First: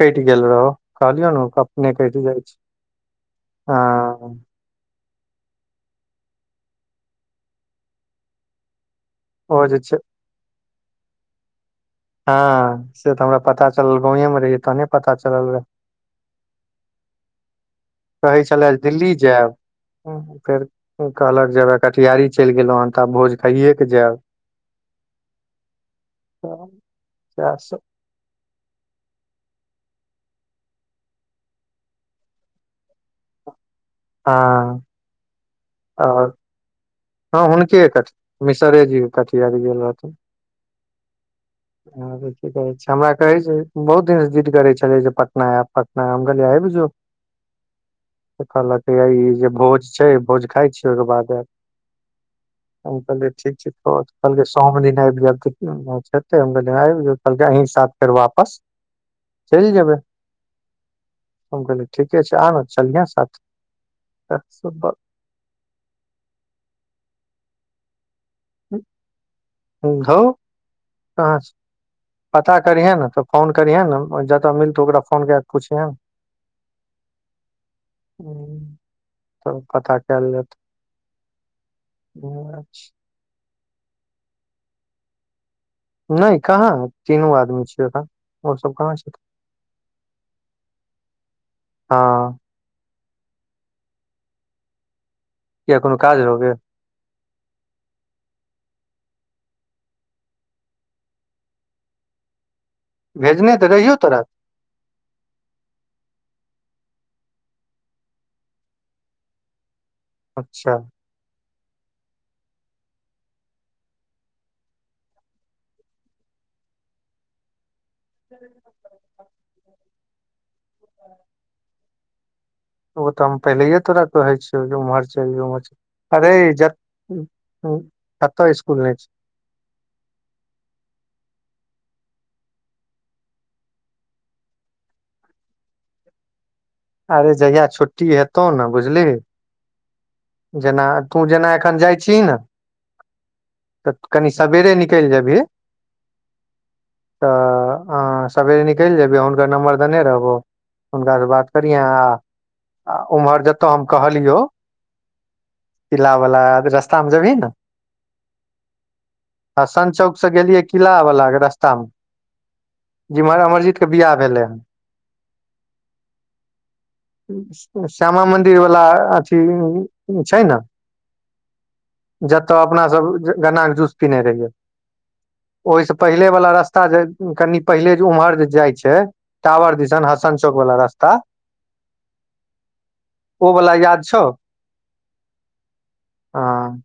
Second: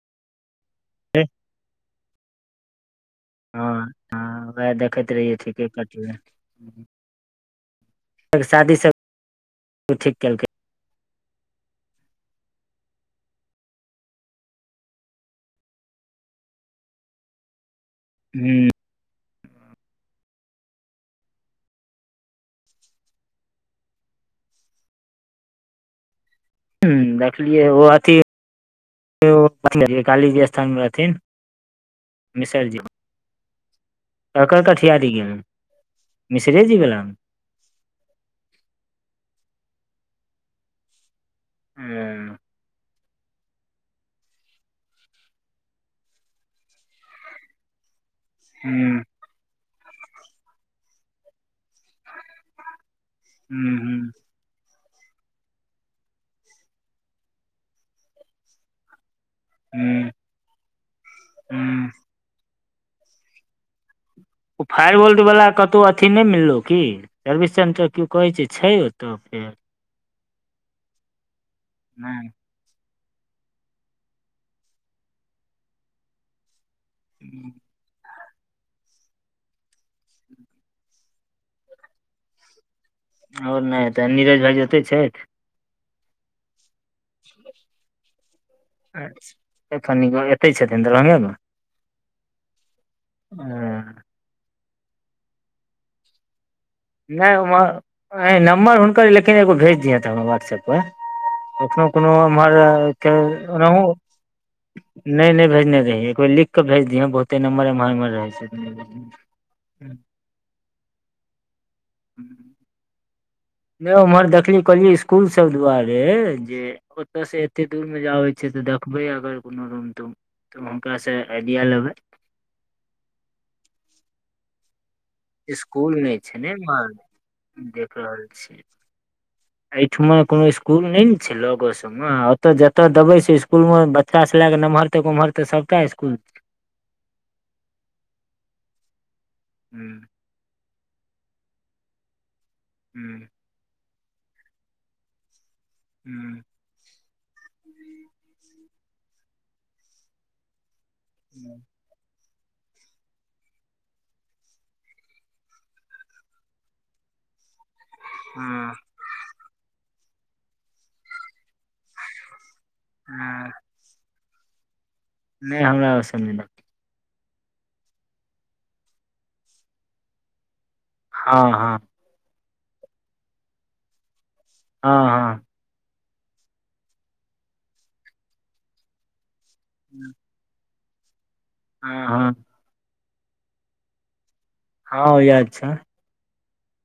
कटि गेल रहो हँ कहलिऔ ना अपनेै कटि जाइ छी हँ हँ वएह शादी सब ओ जे छै ठीक केलकै हँ से तऽ हमरा पता चलल गांवे मे रहिये तहने पता चलल रहै कहै छलै ह दिल्ली जायब फेर कहलक जेब कटहारी चलि गेलो हन तऽ आब भोज खाइे के जायब [inaudible] हंम्म सएह देखलियै सब ओ अथी कालीजी स्थानमे रहथिन मिसरजी ककर कठियारी गेलै और मिसरेजी वला हँ हुनके कऽ [unintelligible] मिसरेजी के कटियारी गेल रहथिन हँ तऽ कठ कहै छै [unintelligible] हमरा कहै छै बहुत दिनसँ जिंद करै छलेै जे पटना आयब पटना हम कहिलयै आब जौ तऽ कहलक हूँ यऽ ई जे भोज छै भोज खााय छी ओहिके बाद आब तबियत ठीक छौ हूँ तोहर हूँ कहलकै सोम दिन आबि जायब आबिल अहीं साथ फेर वापस चलि जेब हूँ हम कहली हूँ। ठीके छै आ ने चलिह साथऽ ओ फायर वोल्ट वाला कतौ अथी नहि मिललो की सर्विस सेंटर केो कहे छै छै ओतऽ फेर हुँ हउ कहाँ छै नहि पता करिहे ने तऽ फोन करिहेँ ने जतऽ मिलतौ ओकरा फोन कए कऽ पुछिहे ने हुँ हहुँ तब पता कयल जेतै हछ [unintelligible] आओर नहि तऽ नीरज भाइ ओते छैथ नहि कहाँ तीनू आदमी छियै ओ ओ सब कहाँ छै एखन एते छथिन दरभंगे हाँ हुँ किआ कोनो काज रहो की नहि नम्बर हुनकर लेकिन एगो भेज दिथा हमर व्हाट्सऐप पर एखनो कोनो एम्हर भेजने ओना तऽ हूं रहियौ तोरा नहि नहि भेज नहि भेज एकरबेर लिख कऽ भेज दिय बहुते नम्बर एम्हर उम्हर रहै छै ह ह [inaudible] अच्छा ह्म [inaudible] नहि उम्हर देखलिय कहलिय ईसकुल सब दुआरे जे ओतऽसँ एतेक दूरमे जाबै छियै तऽ देखबै अगर कोनो रूम तूम तऽ हुनकासँ आइडिया लेबै ओ तऽ हम पहिले है तोरा कहै छियोउ उम्हर चल जो स्कूल नहि उम्हर अरे छै ने एम्हर जऽ देख रहल कतऽ छी ईसकुल नहि छै एहिठमा कोनो स्कूल नहि ने छै लगो सब हॅं ओतय जतऽ देबे छै ईसकुल मे बच्चा सॅं लए कऽ नमहरतक ओमहरतक सबटा ईसकुल आरौ जहिया छुट्टी हेतौ न बुझलिही हुँ जेना तू जेना एखन जाइछीही न हूँ तऽ कनी सबेरे निकलि जेबही हुँ तऽ अ सबेरे निकलि जेबहि हुनकर नम्बर देने रहबो हुनकासँ बात नहि करिहे आ ओम्हर जतय हम कहलियौ किला वला रस्ता मे जबहि ना हुँ हसन चौक से गेलियै किला बला के रास्तामे जिम्हर अमरजी के बिआह भेलैन नइ हमरा ओस मे नइ श्यामा मंदिर वाला अथी जे छै न हां हां जतय अपना सब गन्ना के जूस पीने रहियै हँ हँ ओइ से पहिले वाला रस्ता जे कनि पहिले जे उम्हर जे जाइ छै टावर दिस हसनचक चौक वला रास्ता। आ हँ ओ वाला याद छौ? हँ याद छै। ह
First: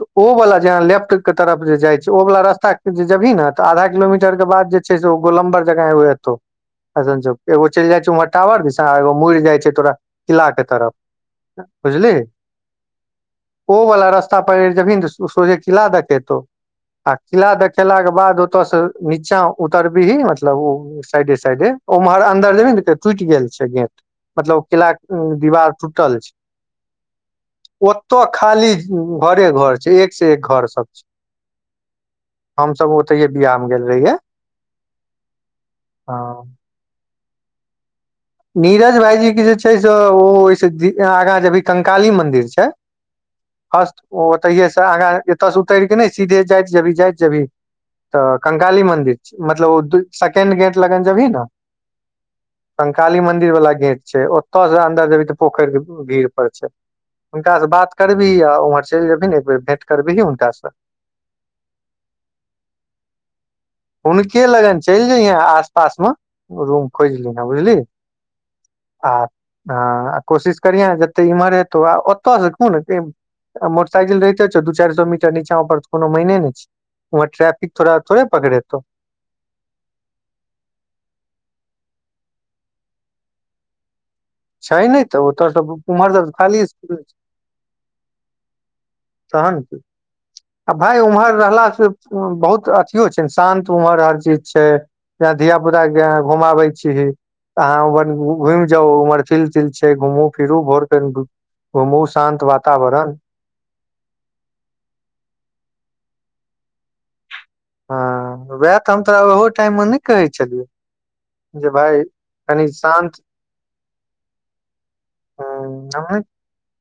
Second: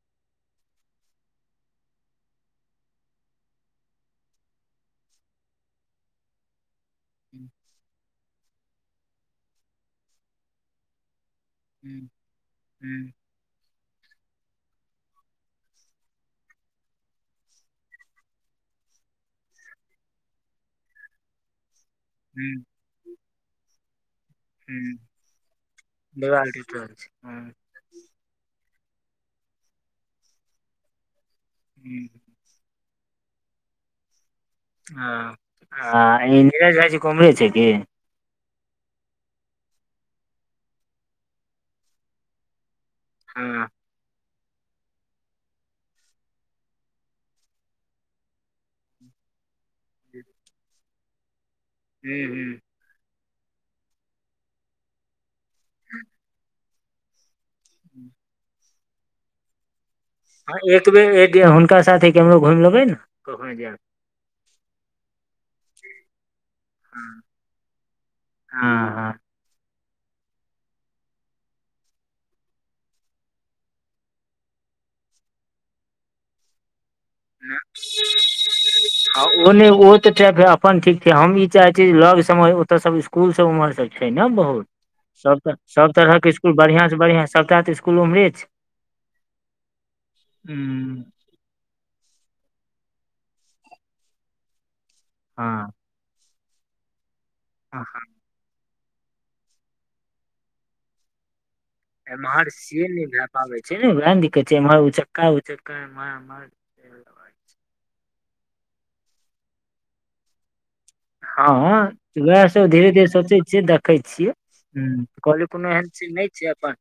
तऽ ओ वाला, जेहाँ लेफ्ट के तरफ जे जाइ छै, ओ वाला रास्ता जे जाइ ने तऽ आधा किलोमीटर के बाद जे। गोलम्बर जकाँ हुअतौ, हसनचक एगो चलि जाइ छै वहाँ। टावर दिसा एगो मुरि जाइ छै। तोरा किला के तरफ बुझलिही? ओ वाला रास्ता पर जइबहि ने तऽ सोझे किला देखेतौ। आ किला देखेलाक बाद ओतऽ सँ नीचा उतरबहि, मतलब ओ। साइडे साइडे उम्हर अन्दर जेबहि ने, तऽ टूटि गेल छै गेट। मतलब किला के दीवार टूटल छै। देवालटी त ओत खाली घरे घर छै, एक से एक घर सभ छै। हूँ हमसभ ओतहिए बियाह मे गेल रहियै हँ, ई हँ नीरज भायजी के उम्हरे छै की? नीरज भाईजी के जे छै से, ओ ओइसे आगाँ जेबहि कंकाली मन्दिर छै। हँ जस्ट ओतहिये सँ आगाँ, एतय सँ उतरि कऽ नहि, सीधे जाइत, जेबहि जाइत, जेबहि। तऽ कंंकाली मंन्दिर मतलब ओ सेकेंड गेट लग जेबही न। हू हू काली मंदिर वाला गेट छै, ओतय से अंन्दर जेबहि तऽ पोखर के भीड़ पर छै। हुनकासे बात करबिही आ उम्हर चलि जेबही ने एक बेर भेट करबिही। हँ, से एक बेर हुनका साथे केम्हरो घुमि लेबै ने, कखनो जायब। हुनकर लगन चलि जइते आसपासमे। रूम खोजलिहे, बुझलिही आ? हँ हँ, कोशिश करिहे जतऽ इम्हर हेतौ आ ओतयसँ खुब ने। आ मोटरसाइकिल रहिते छै, दू चारि सए मीटर नीचा ऊपर कोनो मायने नहि छै। वहाँ ट्रैफिक तोरा थोड़े पकड़ेत? हँ, ओ नहि, ओ तऽ छै अपन ठीक छै। हम ई चाहै छी, लगसम ओतऽ सभ ई। स्कूल सभ उम्हर सभ छै ने, बहुत छै नहि तऽ ओतऽ सब, सभ उम्हर सब तरहके स्कूल, खाली बढ़िया से बढ़िया। सभटा तऽ ई स्कूल ओम्हरे छै। तहन आ भाय हँ उम्हर रहलास से। बहुत अथियो छै, शान्त ओम्हर हर चीज छै यऽ, धिया पुता। घुमाबै छी हँ अहाँ घुमि जाउ ओम्हर, फिल तिल छै, घुमू फिरू, भोर फेर घुमू, शान्त वातावरण। बेसी नेरा दिक्कत छै रऽ, उचक्का उचक्क। हँ, उएह तऽ हम तोरा ओहो टाइममे नहि कहै छलियौ। जे हँ, भाय उएह सभ कनि धीरे धीरे शान्त सोचै छियै, देखै छियै। हँ, कहली, कोनो एहन चीज हम नहि छै अपन।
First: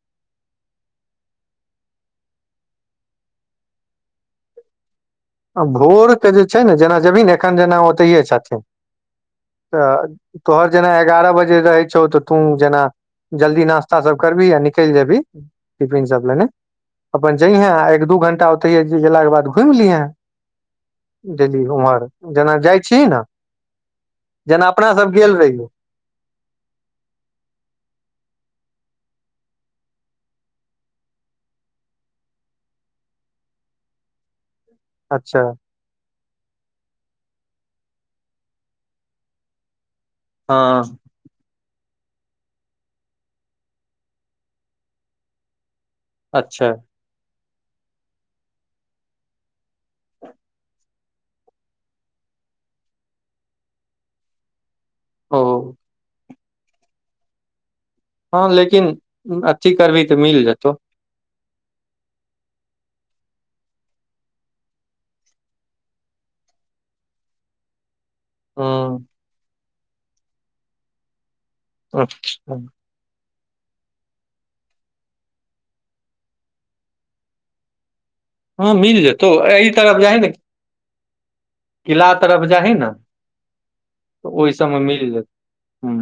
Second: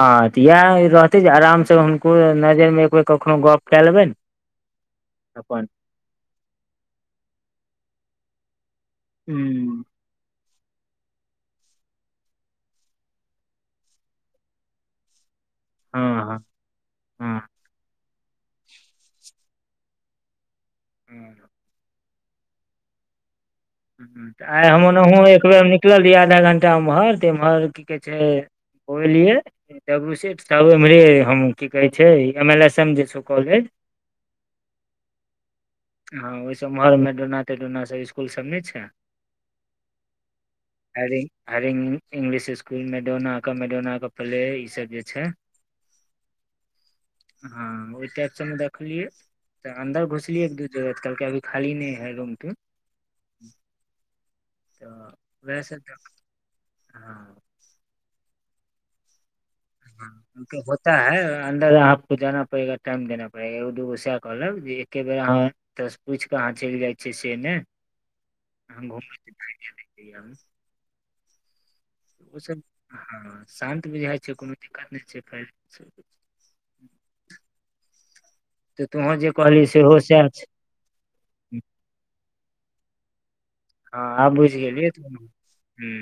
हँ, तऽ इएह रहतै जे आरामसँ हुनको नजरिमे एक बेर कखनो गप कऽ लेबनि। अपन भोरके जे छै ने, जेना जेबी एखन जेना ओतहिए छथिन। हू तऽ तोहर जेना एगारह बजे रहै छौ तऽ तू जेना जल्दी नास्ता सभ करबी आ निकलि जेबी टिफिन हँ सभ हँ लेने अपन हँ जइहे आ एक दू घंटा ओतहि गेलाक बाद घुमि लिहे। हम्म, डेली ओम्हर जेना जाइ छी ने? हँ, तऽ जेना आइ हम अपना सब ओनहुँ गेल एक रहियौ बेरमे निकल रहियै, आधा घंटा उम्हर तऽ एम्हर की कहै छै? बोझलियए तऽ से उम्हरे हम की कहे छै एम एल एस एम जे छौ कॉलेज अच्छा हँ ओहि सँ उम्हर मेडोना तेडोना सब स्कुल सब नहि छै हँ Hari Hari English school Madonna क मेडोना प्ले ई सब जे छै अच्छा हँ ओहि प सब मे देखलियै तऽ अन्दर घुसलियै एक दू आजकल के अभी खाली नहि है रूम तुम तऽ ओ वैसे तऽ [unintelligible] हँ लेकिन अथी करबही तऽ मिल जेतौ अच्छा है अन्दर अहक जाना परेगा टाइम देना पड़ेगा ओ दूगो सेह कहलक जे एके बेर अहाँ एत पूछि केऽ अहाँ चलि जाइ छियै से ने घू हँ [unintelligible] अच्छा हँ शान्त बुझाइ छै कोनो दिक्कत नहि छै फ [unintelligible] हँ तऽ मिल तोहूँ जे जेतौ कहली एहि सेहो तरफ जाइ सएह ने छै किला तरफ जा ही ने हँ तऽ आब ओहि बुझि सबमे गेलियै तू मिल हूँ जेतै हँ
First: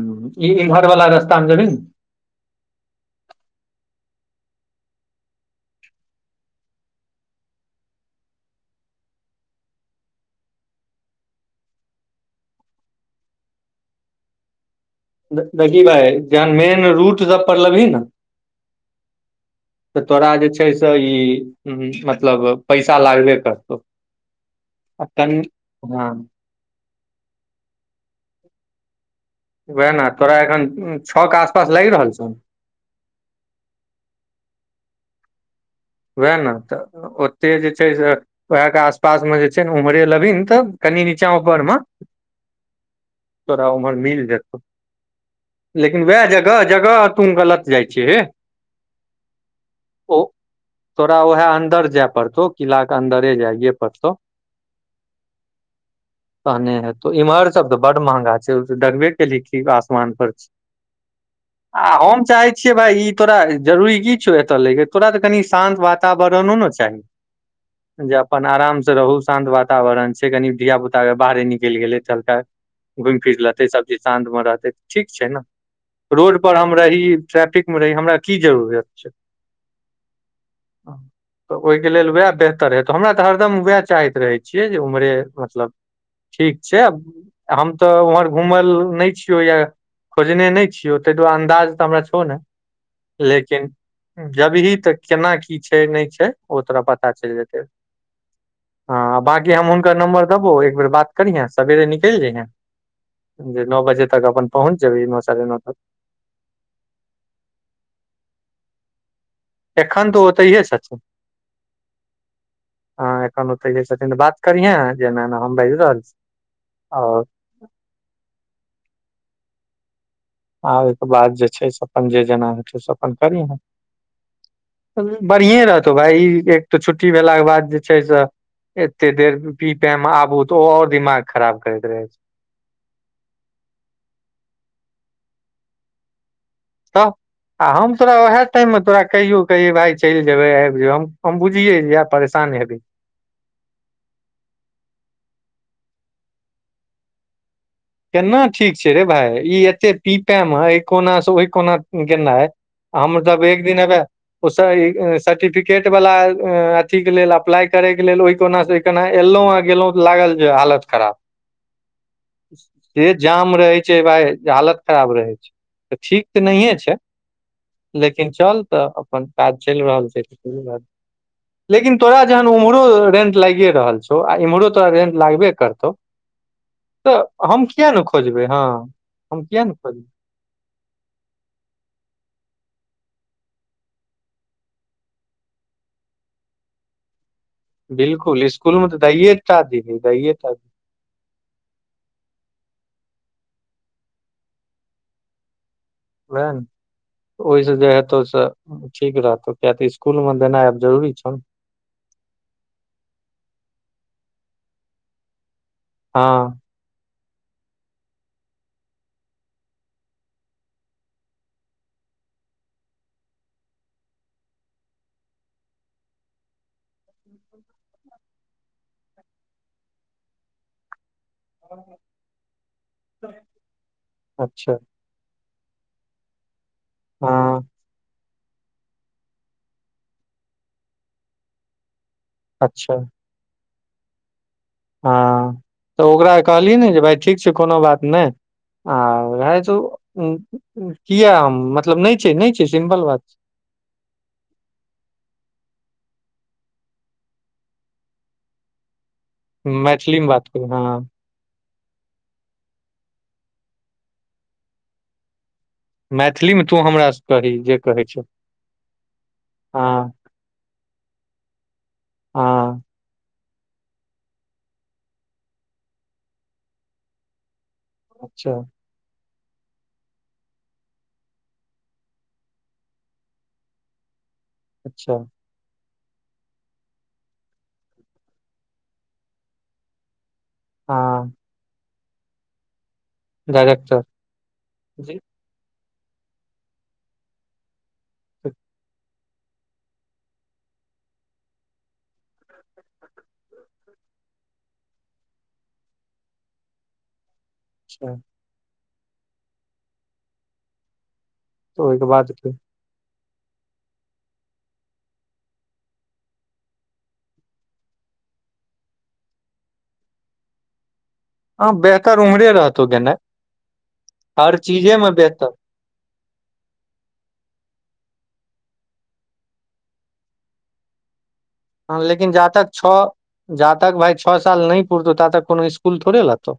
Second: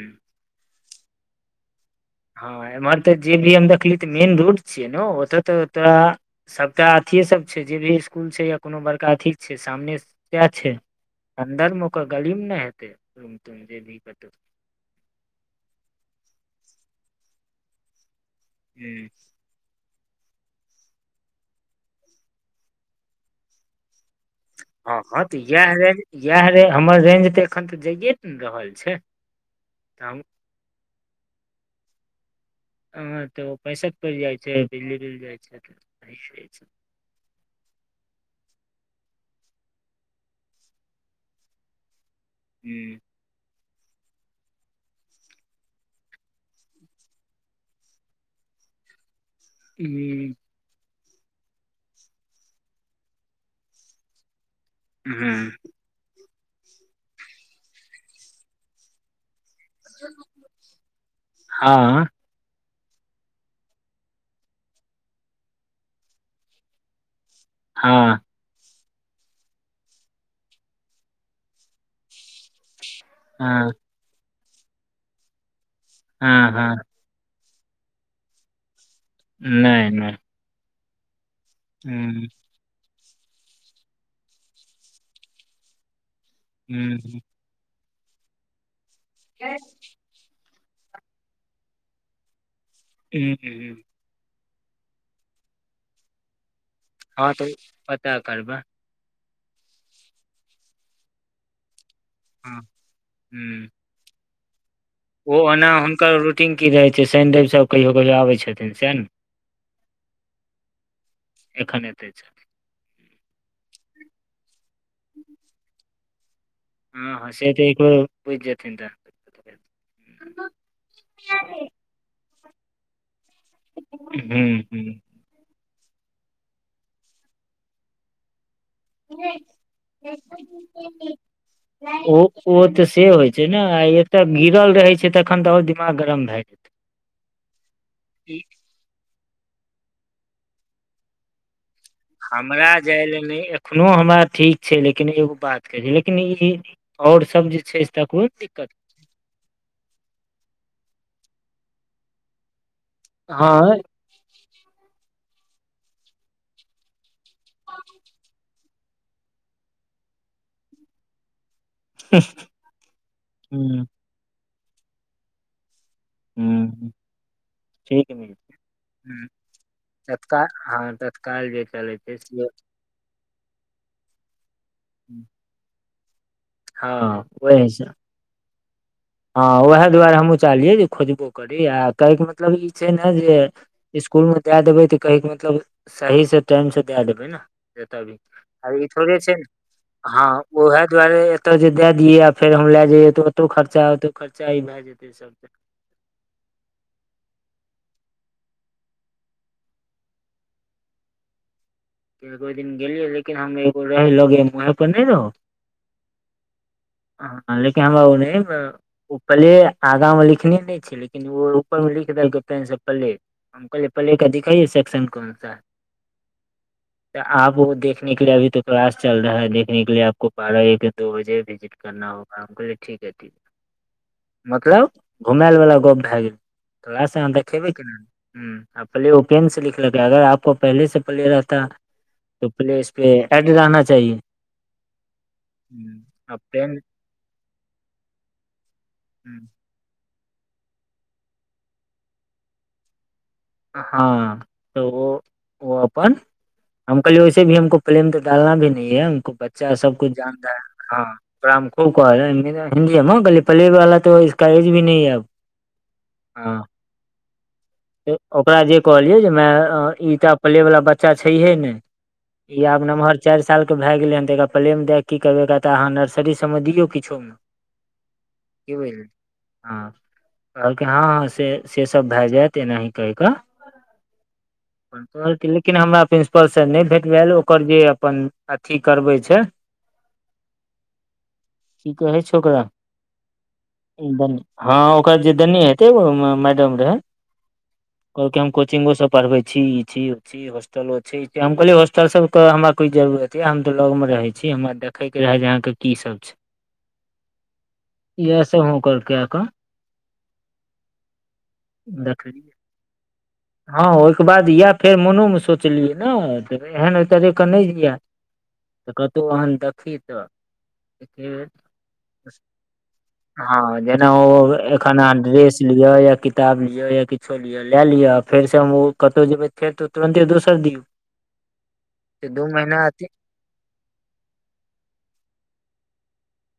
ई इम्हर वला रास्ता मे जेभीना हँ हमर तऽ जे भी हम देखलिय तऽ मेन रोड छियै ने ओतऽ तऽ तोरा सबटा अथि सब छै जे भी स्कुल छै या कोनो बड़का अथी छै सामने सएह छै अन्दर मे ओकर गलीमे नहि हेतै रूम तुम जे भी देखी भाय जेहन मेन रूट सब पलेबी ने हूँ तऽ तोरा जे छै से ई हँ मतलब पैसा लागबे करतौ हँ आ हँ तऽ कनि इएह रेंज हँ इएहे हमर रेंज तऽ एखन तऽ जाइए ने रहल छै वएह तऽ ने हम तोरा एखन छओ के आसपास लागि रहल छौ हँ तऽ पैसा तऽ पड़ि जाइ छै बिजली बिल जाइ छै उएह रहै ने छै। तऽ ओतेक जे छै से उएहके आसपास मे जे छै ने उम्हरे लभीन तऽ कनि नीचा ऊपर मे हूँ तोरा उम्हर मिल जेत‌उ लेकिन वएह जगह जगह तुं गलत जाइ छी ही हूंम्म तोरा उएह अन्दर जाय पड़तौ किलाक के अन्दरे जाइयए पड़तौ हूँ तहने हतौ इम्हर सब तऽ बड़ महंगा छै देखबे कैलही आसमान पर छी आ हँ हम चाहै छी छीयै भाय ई तोरा जरूरी की छौ एतय लैके तोरा तऽ कनि शान्त वातावरणो ने चाही हँ जाप ओना आराम से रहू शान्त वातावरण छै कनि धिया पुताक के बाहरे निकैल गेलै चलतै घुमि फिर लेतै हँ सब चीज शान्त मे रहतै ठीक छै ने रोड हँ पर हम हँ रही ट्रैफिक मे रही हमरा की जरूरत छै नैय नैय तऽ ओहिके लेल वएह वेह तर हेतौ हमरा तऽ हरदम उएह चाहैत रहै छियै जे उम्हरे मतलब ठीक छै हूँ आ हम तऽ उमहर घूमल नहि छियौ या खोजने नहि छियौ ताहि दुआरे अन्दाज तऽ हमरा छौ ने हूँ, लेकिन हूँ, जेबही तक केना की छै नहि छै ओ तोरा पता हँ चलि तऽ जेतै पता करबै हँ बाँकी हम हुनकर नम्बर देबौ एक बेेर बात करीहें सबेरे निकलि जइहे हँ जे हूँ, नौ बजे तक अपन पहुँच जेबैही ओ अना हुनकर रूटीन की रहै छैय शैन रैब सब कहियो कहियो आबै छथिन सएह न एखन तऽ ओतैहे छथि एखन एतै हँ एखन ओ तै हे छथिन बात करिहें जे एना एना हम बाजि रहल छी हँ आओर हँ से तऽ बुझ जाथिन आ ओहिके बाद जे छै से अपन जे जेना होइ छै से अपन करीहाँ हुँ हुँ बढ़िए रहतौ भाय ई एक तऽ छुट्टी भेलाके बाद जे छै से एते देर पी पे मे आबू तऽ आऔर दिमाग खराब करैत रहे छै ओ ओ तऽ से होइ छै ने आ एतय गिरल रहै छै तखन तऽ आओर दिमाग गरम भए जेतै तऽ आ हम तोरा ई ओएह टाइम मे तोरा कहियो कहियै भााय चलि जेबै आबि जय हम बुझियए जे परेशान हेबही हमरा जाय ले नैय एखनो हमरा ठीक छै लेकिन एगो बात कहै छै लेकिन ई और सब जे छैय केना ठीक छै रे भााय ई एते पीपएमे एहि कोनासँ ओहि कोना केेना हम सब हँ एक दिन हबे ओ सर्टिफिकेट वाला अथी के लेल अप्लाई करय के लेल ओहि कोना से ओ केना एलहुँं गेलहुं तऽ लागल जे हालत खराब [inaudible] से जाम रहै हूँ छै भाई हालत खराब रहै छै तऽ ठीक तऽ नहिए हूँ छै ठीक मिल लेकिन चल तऽ हूँ अपन काज चलि रहल छै तऽ तत्काल चल रहल हँ तत्काल जे लेकिन चलै छै तोरा से जहन उमहर रेंट लागिए रहल छौ आ इम्हरो तोरा रेंट लागबे करतौ तऽ हँ ओहि हम हिसाब किया नहि खोजबै हां हँ उएह दुआरे हमहूँ चाहलियै जे खोजबो करी आ कहैके मतलब ई छै न जे इसकुल मे दए देबै तऽ कहैके मतलब सही से टाइम से दए देबै न बिल्कुल आई स्कूलमे तऽ थोड़े छै दैये ने टा दीही हँ दैये टा दीही ओहे दुआरे ओतय जे दए दियै आ फेर हम लए जइयए तऽ ओतौ खर्चा ओतौ खर्चा ई भए जेतै सबसँ उहा न ओहिसँ जे हेतौ से ठीक रहतौ किय तऽ इसकुलमे देनाइ आब जरूरी छौ न कोइ दिन गेलिय लेकिन हम एगो रह लोगे वह पर नहि रहौ हां हँ लेकिन हमरा ओ पले आगा मे लिखने नहि छलै। लेकिन ओ ऊपर मे लिख देलकै तैसे पले हम कहले पले के दिखाइ से्क्शन कोन सा है तऽ आब ओ देखने के लए अभी तो क्लास चल रहा है देखने के लि आपको बारह एक दो बजे विजिट करना होगा हम कहलिऐ ठीक ह ठीक अच्छा मतलब घुमाय वला गप भए गेल तऽ एहसँ अहाँ हँ देखेबे केना हुँ प्ले ओ पेन से लिखलकै अगर आपको पहले से प्ले रहता त पेलेस अच्छा पे एड लाना चाहिए हँ हम्म, तऽ आ ओकरा कहलही पेन ने जे भाय ठीक छै कोनो बात नय आ रहै छौ ऊ किया मतलब नय छै नय छै सिम्पल बात छै हँ तऽ ओ ओ अपन हम कहलियै वैसे भी हमको प्र्लेम तऽ डालना भी नी है हमको बच्चा छै सबकुछ मैथिलीमे बात जानता है करू हँ ओकरा हम खूब कहलियै हिन्दी गली पले वाला त इसका एज भी नहीं है अब मैथिलीमे तू हमराास कही जे कहै तऽ छौ ओकरा जे कहलियै जे म हँ ईटा प्लेवला बच्चा छैहे नैय ई हँ आब नम्हर चारि साल के भए गेलै हन तऽ एकरा प्ले मे दए कऽ की करबै एकऽ त अहाँ नर्सरी सबमे दियौ किछो मे अच्छा कि बूझली हाँ कहलक हँ ह से से सब भए जायत तेनाही कही क आ अपन अच्छा तोहर क्लिक लेकिन हमरा प्रिंसिपल स नय भेट भेल ओकर जे अपन अथी करबे छै हँ की कहै छै ओकरा डायरेक्टर एकदम हँ जी ओकरा जे देने हेतै ओइमे मैडम रहे कहलकै हम कोचिंगो से पढ़बै छी ई छी ओ छी ई हॉस्टलो छै हम कहलिय हॉस्टल सब के हमरा कोई जरूरत य हम तऽ लग मे रहे छी हम देखैके रहै जे अहाँके की सब छै अच्छा तै से हूनकर कै कऽ तऽ ओहिके बाद देखलियै [inaudible] हँ ओहिके बाद इएह फेर मोनोमे सोचलियै ने एहन एहि तरहके नय जिए तऽ कतौ ओहन देखी तऽ एके बेर हां बेहतर उम्हरे रहातौ देनाय हँ जेना ओ एखन अहा बेहतर ड्रेस लिअ या किताब लिअ लिअ या किछो लिअ लए लिअ फेर से हम कतहु जेबै फेर तुरन्ते दोसर दियौ लेकिन दू जातक छौ महीना जातक भाय छौ साल नय पुरतौ ताातक कोनो स्कुल थोड़े लेतौ